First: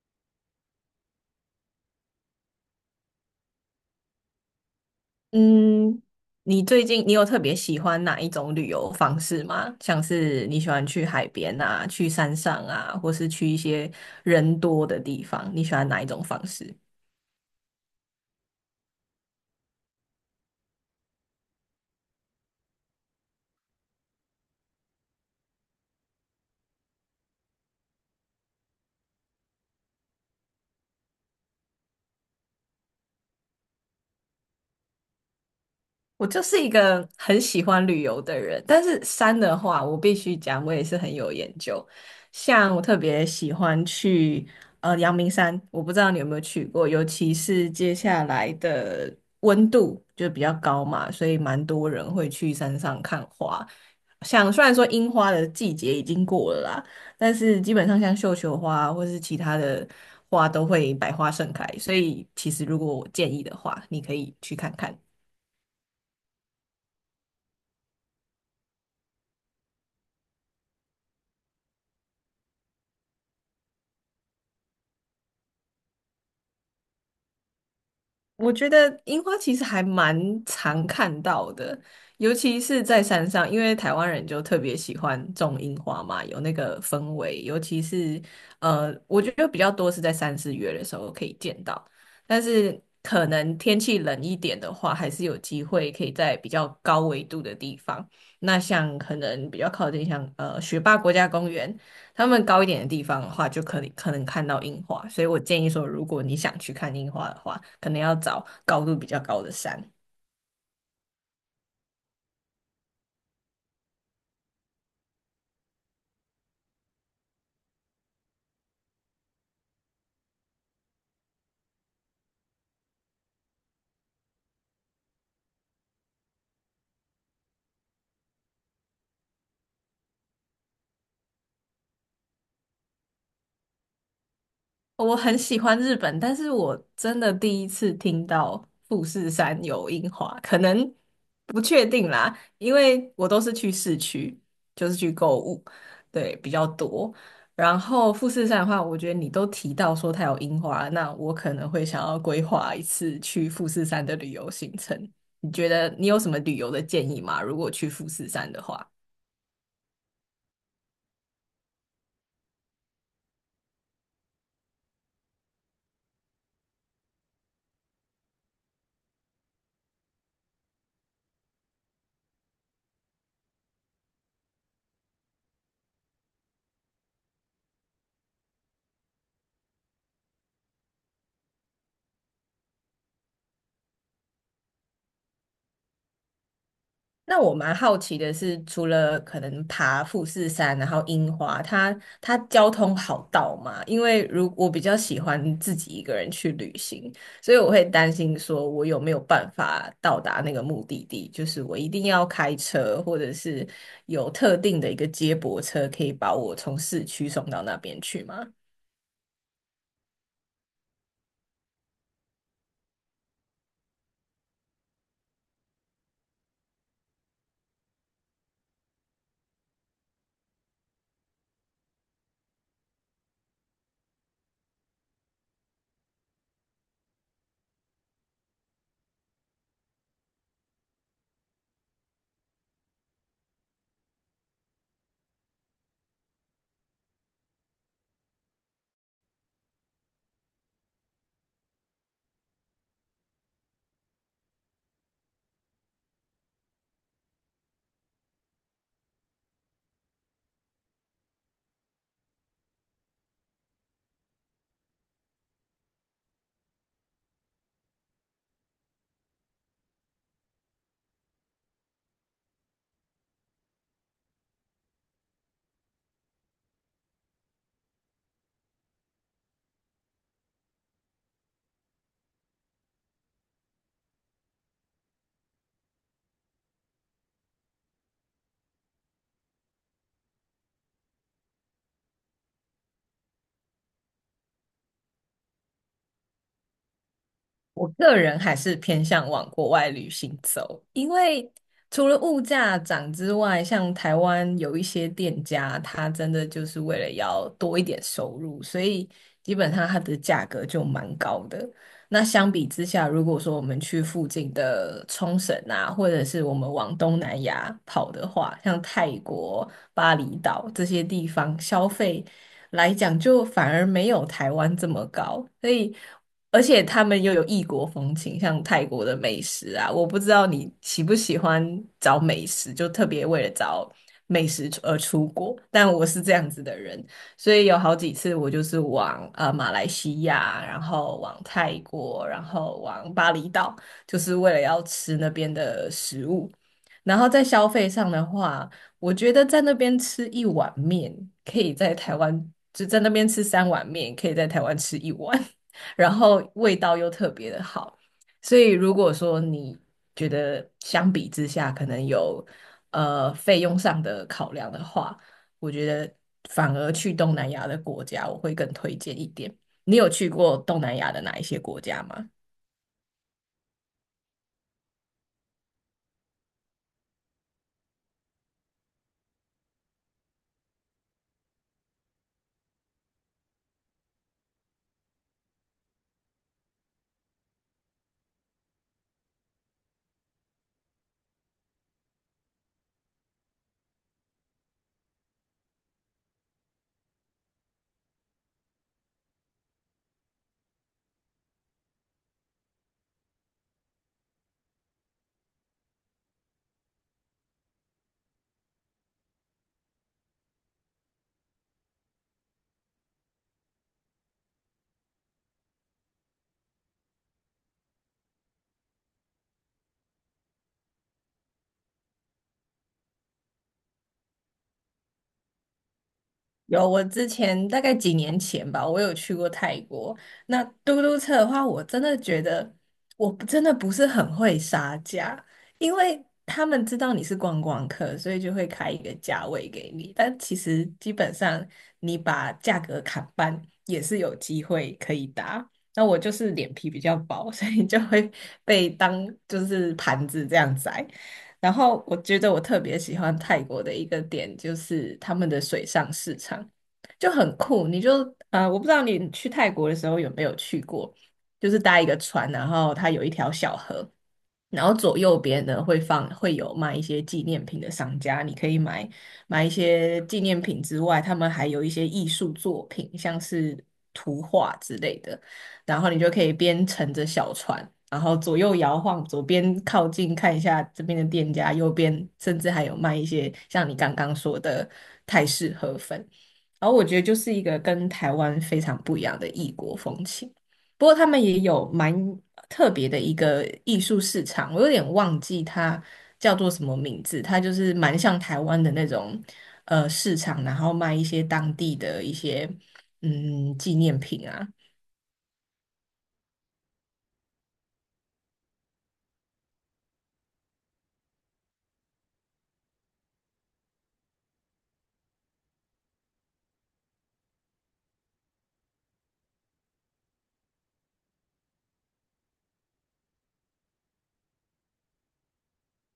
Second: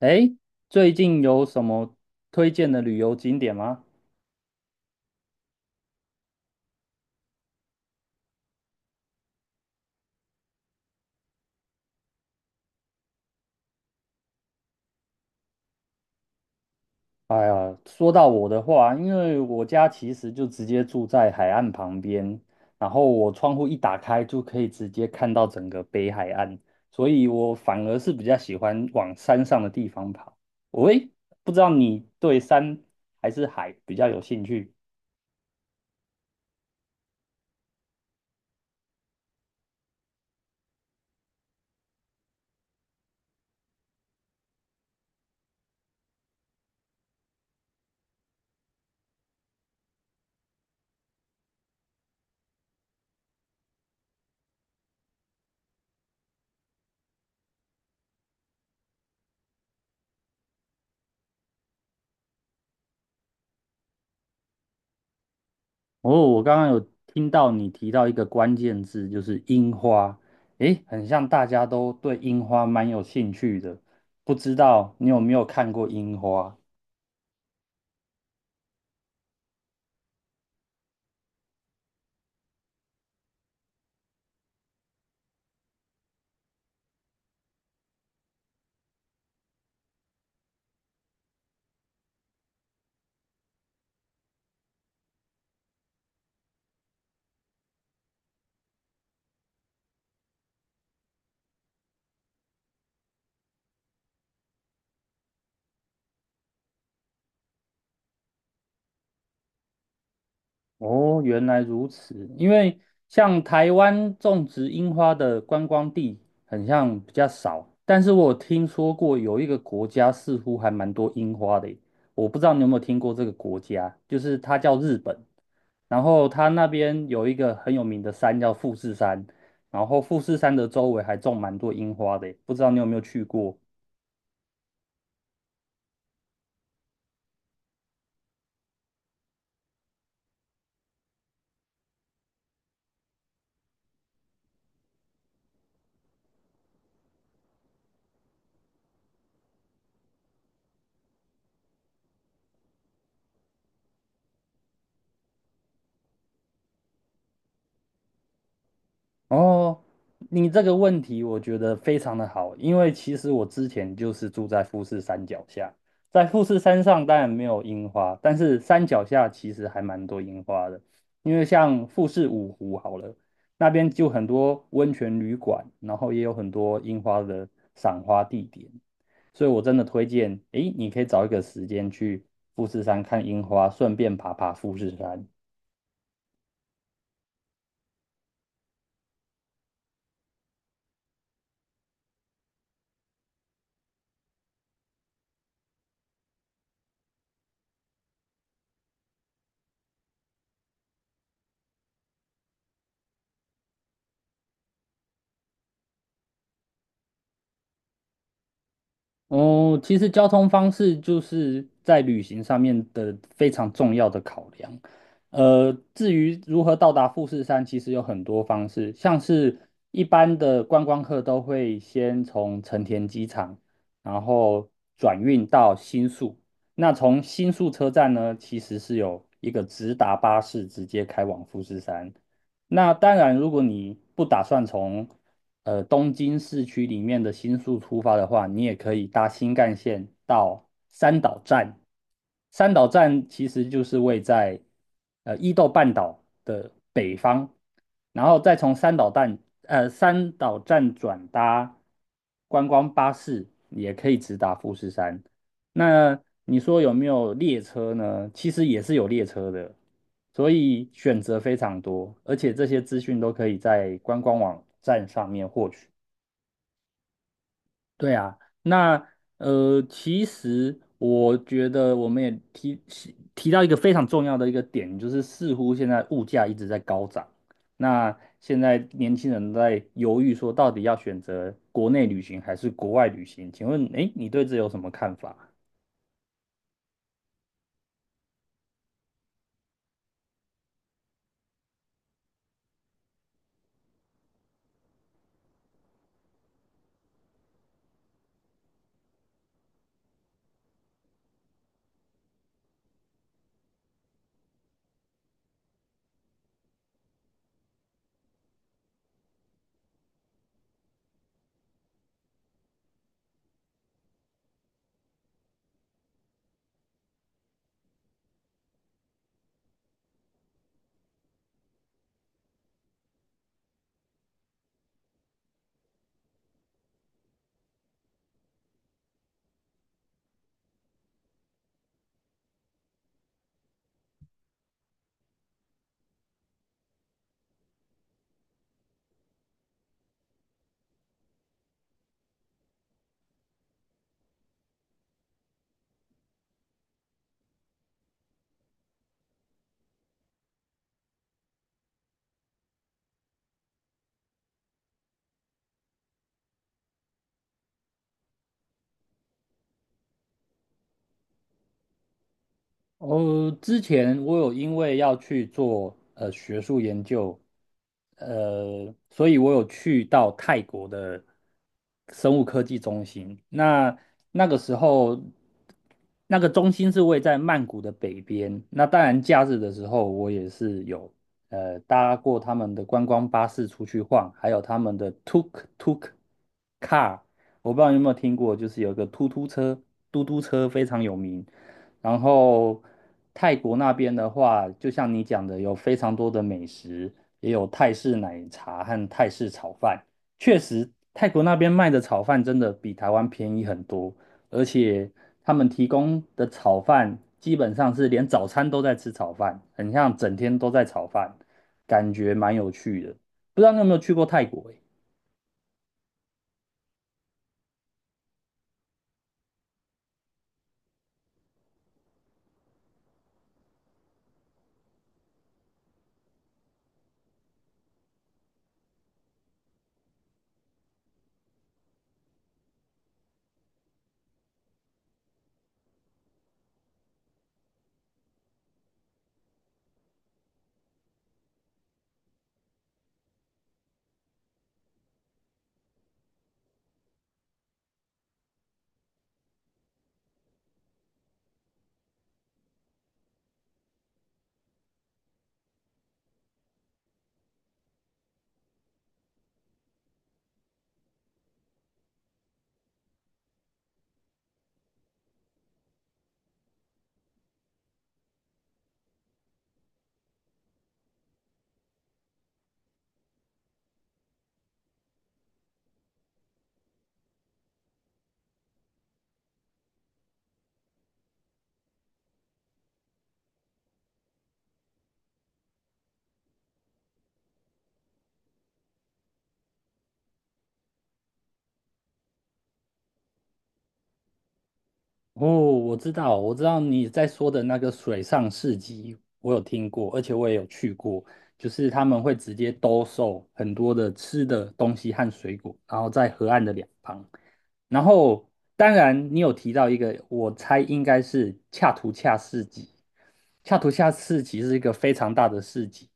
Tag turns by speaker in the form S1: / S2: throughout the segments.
S1: 哎，最近有什么推荐的旅游景点吗？
S2: 嗯，你最近你有特别喜欢哪一种旅游方式吗？像是你喜欢去海边啊，去山上啊，或是去一些人多的地方，你喜欢哪一种方式？
S1: 哎呀，说到我的话，因为我家其实就直接住在海岸旁边，然后我窗户一打开就可以直接看到整个北海岸，所以我反而是比较喜欢往山上的地方跑。喂，不知道你对山还是海比较有兴趣？
S2: 我就是一个很喜欢旅游的人，但是山的话，我必须讲，我也是很有研究。像我特别喜欢去阳明山，我不知道你有没有去过，尤其是接下来的温度就比较高嘛，所以蛮多人会去山上看花。像虽然说樱花的季节已经过了啦，但是基本上像绣球花或是其他的花都会百花盛开，所以其实如果我建议的话，你可以去看看。
S1: 哦，我刚刚有听到你提到一个关键字，就是樱花。诶，很像大家都对樱花蛮有兴趣的，不知道你有没有看过樱花？
S2: 我觉得樱花其实还蛮常看到的，尤其是在山上，因为台湾人就特别喜欢种樱花嘛，有那个氛围。尤其是我觉得比较多是在三四月的时候可以见到，但是可能天气冷一点的话，还是有机会可以在比较高纬度的地方。那像可能比较靠近像雪霸国家公园，他们高一点的地方的话，就可能看到樱花。所以我建议说，如果你想去看樱花的话，可能要找高度比较高的山。
S1: 哦，原来如此。因为像台湾种植樱花的观光地，很像比较少。但是我有听说过有一个国家似乎还蛮多樱花的耶，我不知道你有没有听过这个国家，就是它叫日本。然后它那边有一个很有名的山叫富士山，然后富士山的周围还种蛮多樱花的耶，不知道你有没有去过？
S2: 我很喜欢日本，但是我真的第一次听到富士山有樱花，可能不确定啦，因为我都是去市区，就是去购物，对，比较多。然后富士山的话，我觉得你都提到说它有樱花，那我可能会想要规划一次去富士山的旅游行程。你觉得你有什么旅游的建议吗？如果去富士山的话？
S1: 哦，你这个问题我觉得非常的好，因为其实我之前就是住在富士山脚下，在富士山上当然没有樱花，但是山脚下其实还蛮多樱花的，因为像富士五湖好了，那边就很多温泉旅馆，然后也有很多樱花的赏花地点，所以我真的推荐，诶，你可以找一个时间去富士山看樱花，顺便爬爬富士山。
S2: 那我蛮好奇的是，除了可能爬富士山，然后樱花，它交通好到吗？因为如我比较喜欢自己一个人去旅行，所以我会担心说我有没有办法到达那个目的地，就是我一定要开车，或者是有特定的一个接驳车可以把我从市区送到那边去吗？
S1: 哦，其实交通方式就是在旅行上面的非常重要的考量。至于如何到达富士山，其实有很多方式，像是一般的观光客都会先从成田机场，然后转运到新宿。那从新宿车站呢，其实是有一个直达巴士直接开往富士山。那当然，如果你不打算从东京市区里面的新宿出发的话，你也可以搭新干线到三岛站。三岛站其实就是位在伊豆半岛的北方，然后再从三岛站转搭观光巴士，也可以直达富士山。那你说有没有列车呢？其实也是有列车的，所以选择非常多，而且这些资讯都可以在观光网站上面获取。对啊，那其实我觉得我们也提到一个非常重要的一个点，就是似乎现在物价一直在高涨，那现在年轻人在犹豫说到底要选择国内旅行还是国外旅行？请问，诶，你对这有什么看法？
S2: 我个人还是偏向往国外旅行走，因为除了物价涨之外，像台湾有一些店家，它真的就是为了要多一点收入，所以基本上它的价格就蛮高的。那相比之下，如果说我们去附近的冲绳啊，或者是我们往东南亚跑的话，像泰国、巴厘岛这些地方，消费来讲就反而没有台湾这么高，所以。而且他们又有异国风情，像泰国的美食啊，我不知道你喜不喜欢找美食，就特别为了找美食出而出国。但我是这样子的人，所以有好几次我就是往马来西亚，然后往泰国，然后往巴厘岛，就是为了要吃那边的食物。然后在消费上的话，我觉得在那边吃一碗面，可以在台湾就在那边吃三碗面，可以在台湾吃一碗。然后味道又特别的好。所以如果说你觉得相比之下可能有费用上的考量的话，我觉得反而去东南亚的国家我会更推荐一点。你有去过东南亚的哪一些国家吗？
S1: 哦，之前我有因为要去做学术研究，呃，所以我有去到泰国的生物科技中心。那那个时候，那个中心是位在曼谷的北边。那当然，假日的时候我也是有搭过他们的观光巴士出去晃，还有他们的 tuk tuk car，我不知道你有没有听过，就是有一个突突车、嘟嘟车非常有名。然后泰国那边的话，就像你讲的，有非常多的美食，也有泰式奶茶和泰式炒饭。确实，泰国那边卖的炒饭真的比台湾便宜很多，而且他们提供的炒饭基本上是连早餐都在吃炒饭，很像整天都在炒饭，感觉蛮有趣的。不知道你有没有去过泰国欸？
S2: 有，我之前大概几年前吧，我有去过泰国。那嘟嘟车的话，我真的觉得我不真的不是很会杀价，因为他们知道你是观光客，所以就会开一个价位给你。但其实基本上你把价格砍半也是有机会可以打。那我就是脸皮比较薄，所以就会被当就是盘子这样宰。然后我觉得我特别喜欢泰国的一个点就是他们的水上市场就很酷，你就啊，我不知道你去泰国的时候有没有去过，就是搭一个船，然后它有一条小河，然后左右边呢会放会有卖一些纪念品的商家，你可以买一些纪念品之外，他们还有一些艺术作品，像是图画之类的。然后你就可以边乘着小船，然后左右摇晃，左边靠近看一下这边的店家，右边甚至还有卖一些像你刚刚说的泰式河粉。然后我觉得就是一个跟台湾非常不一样的异国风情。不过他们也有蛮特别的一个艺术市场，我有点忘记它叫做什么名字，它就是蛮像台湾的那种市场，然后卖一些当地的一些纪念品啊。
S1: 哦，我知道，我知道你在说的那个水上市集，我有听过，而且我也有去过。就是他们会直接兜售很多的吃的东西和水果，然后在河岸的两旁。然后，当然你有提到一个，我猜应该是恰图恰市集。恰图恰市集是一个非常大的市集，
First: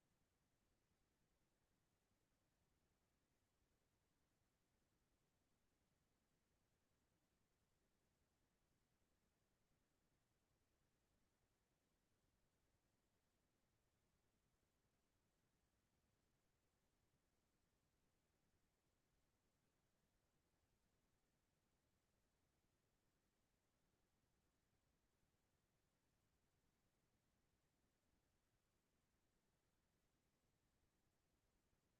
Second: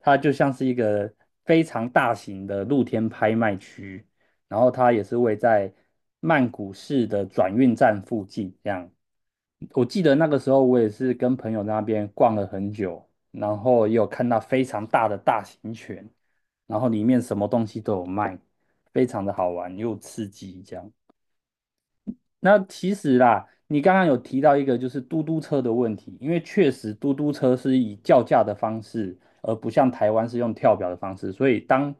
S1: 它就像是一个非常大型的露天拍卖区。然后它也是位在曼谷市的转运站附近。这样，我记得那个时候我也是跟朋友在那边逛了很久，然后也有看到非常大的大型犬，然后里面什么东西都有卖，非常的好玩又刺激。这样，那其实啦，你刚刚有提到一个就是嘟嘟车的问题，因为确实嘟嘟车是以叫价的方式，而不像台湾是用跳表的方式，所以当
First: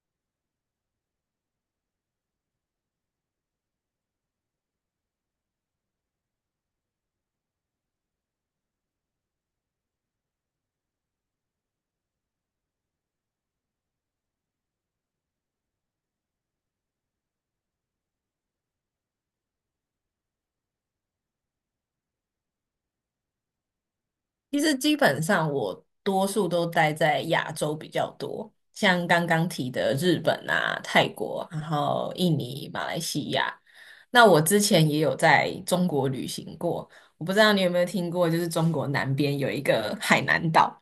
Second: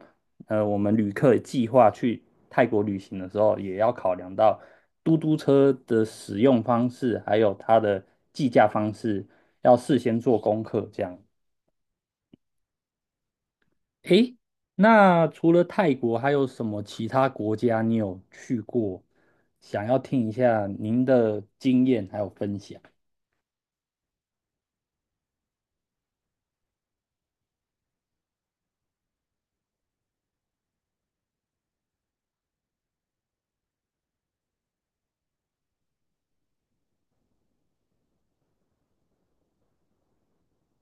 S1: 我们旅客计划去泰国旅行的时候，也要考量到嘟嘟车的使用方式，还有它的计价方式，要事先做功课这样。诶，那除了泰国，还有什么其他国家你有去过？想要听一下您的经验还有分享。
S2: 其实基本上我多数都待在亚洲比较多，像刚刚提的日本啊、泰国，然后印尼、马来西亚。那我之前也有在中国旅行过，我不知道你有没有听过，就是中国南边有一个海南岛，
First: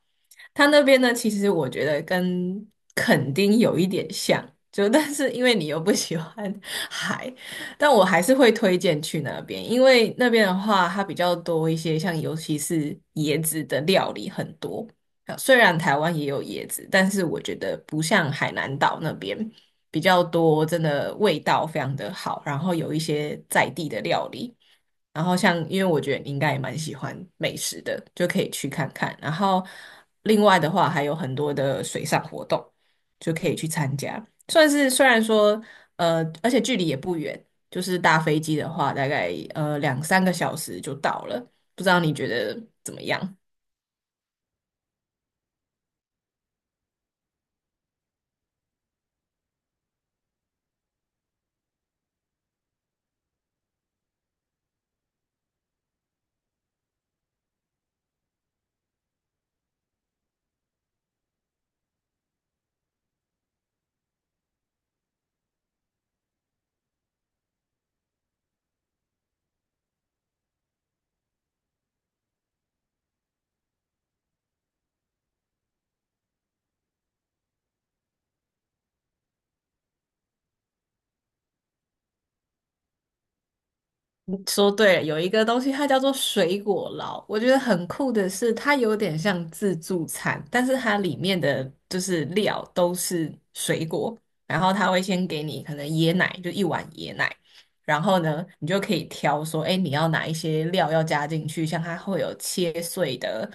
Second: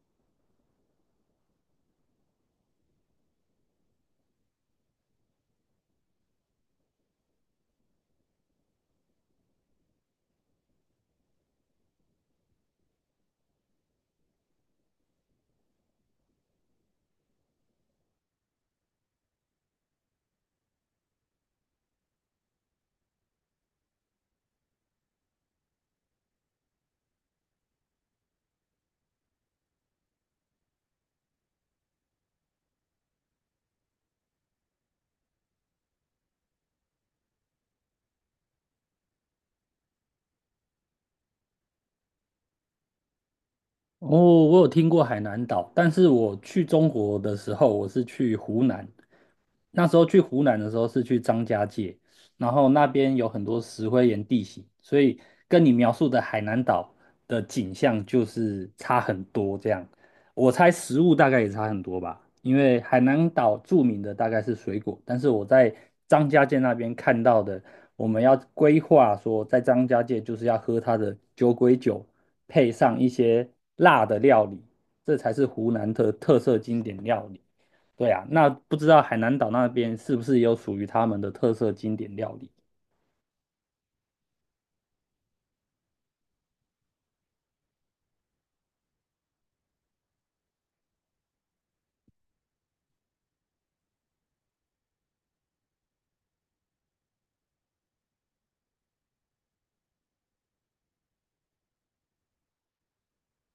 S2: 它那边呢，其实我觉得跟垦丁有一点像，就 但是因为你又不喜欢海，但我还是会推荐去那边，因为那边的话，它比较多一些，像尤其是椰子的料理很多。啊虽然台湾也有椰子，但是我觉得不像海南岛那边比较多，真的味道非常的好，然后有一些在地的料理。然后像，因为我觉得你应该也蛮喜欢美食的，就可以去看看。然后另外的话，还有很多的水上活动，就可以去参加。算是虽然说，而且距离也不远，就是搭飞机的话，大概两三个小时就到了。不知道你觉得怎么样？
S1: 哦，我有听过海南岛，但是我去中国的时候，我是去湖南，那时候去湖南的时候是去张家界，然后那边有很多石灰岩地形，所以跟你描述的海南岛的景象就是差很多这样。我猜食物大概也差很多吧，因为海南岛著名的大概是水果，但是我在张家界那边看到的，我们要规划说在张家界就是要喝它的酒鬼酒，配上一些辣的料理，这才是湖南的特色经典料理。对啊，那不知道海南岛那边是不是有属于他们的特色经典料理？
S2: 说对了，有一个东西它叫做水果捞，我觉得很酷的是，它有点像自助餐，但是它里面的就是料都是水果，然后他会先给你可能椰奶，就一碗椰奶，然后呢，你就可以挑说，哎，你要哪一些料要加进去，像它会有切碎的，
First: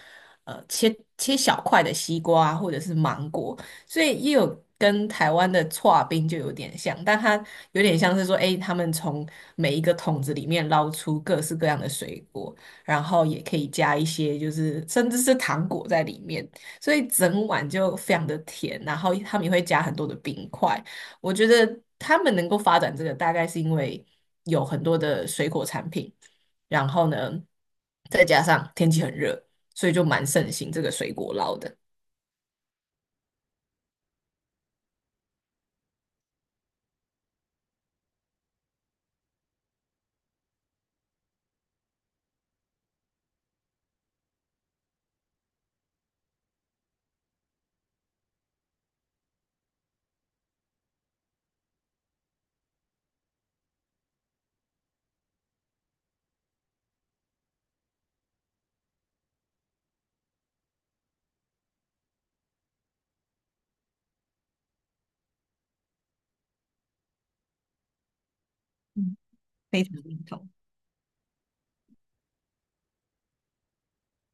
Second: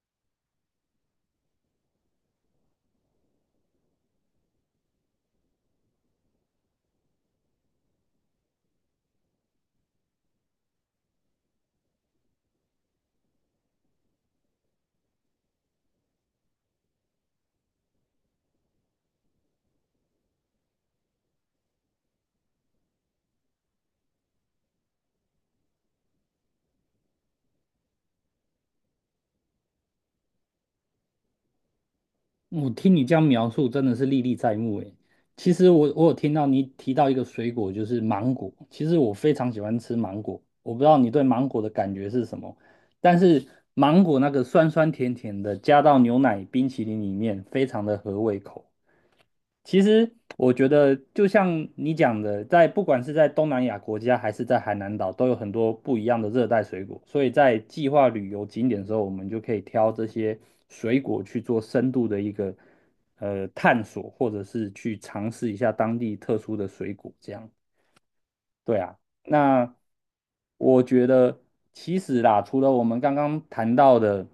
S2: 切小块的西瓜或者是芒果，所以也有跟台湾的搓冰就有点像，但它有点像是说，哎，他们从每一个桶子里面捞出各式各样的水果，然后也可以加一些就是甚至是糖果在里面，所以整碗就非常的甜，然后他们也会加很多的冰块。我觉得他们能够发展这个，大概是因为有很多的水果产品，然后呢，再加上天气很热，所以就蛮盛行这个水果捞的。
S1: 我听你这样描述，真的是历历在目诶。其实我有听到你提到一个水果，就是芒果。其实我非常喜欢吃芒果，我不知道你对芒果的感觉是什么，但是芒果那个酸酸甜甜的，加到牛奶冰淇淋里面，非常的合胃口。其实我觉得，就像你讲的，在不管是在东南亚国家还是在海南岛，都有很多不一样的热带水果。所以在计划旅游景点的时候，我们就可以挑这些水果去做深度的一个探索，或者是去尝试一下当地特殊的水果。这样，对啊。那
S2: 非常认同。
S1: 我觉得，其实啦，除了我们刚刚谈到的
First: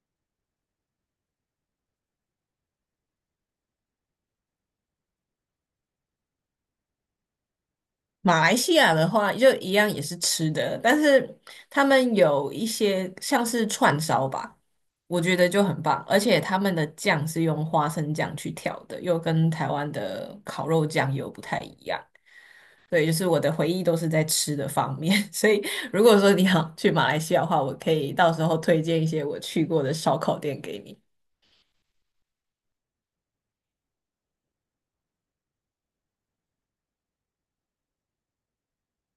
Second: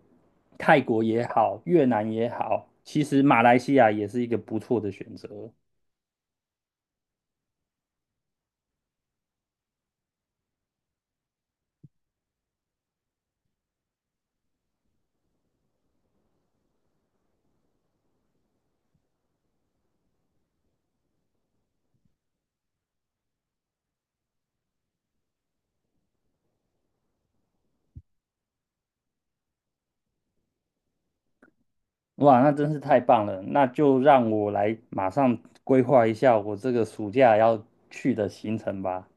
S1: 泰国也好，越南也好，其实马来西亚也是一个不错的选择。
S2: 马来西亚的话，就一样也是吃的，但是他们有一些像是串烧吧，我觉得就很棒，而且他们的酱是用花生酱去调的，又跟台湾的烤肉酱又不太一样。对，就是我的回忆都是在吃的方面，所以如果说你想去马来西亚的话，我可以到时候推荐一些我去过的烧烤店给你。
S1: 哇，那真是太棒了！那就让我来马上规划一下我这个暑假要去的行程吧。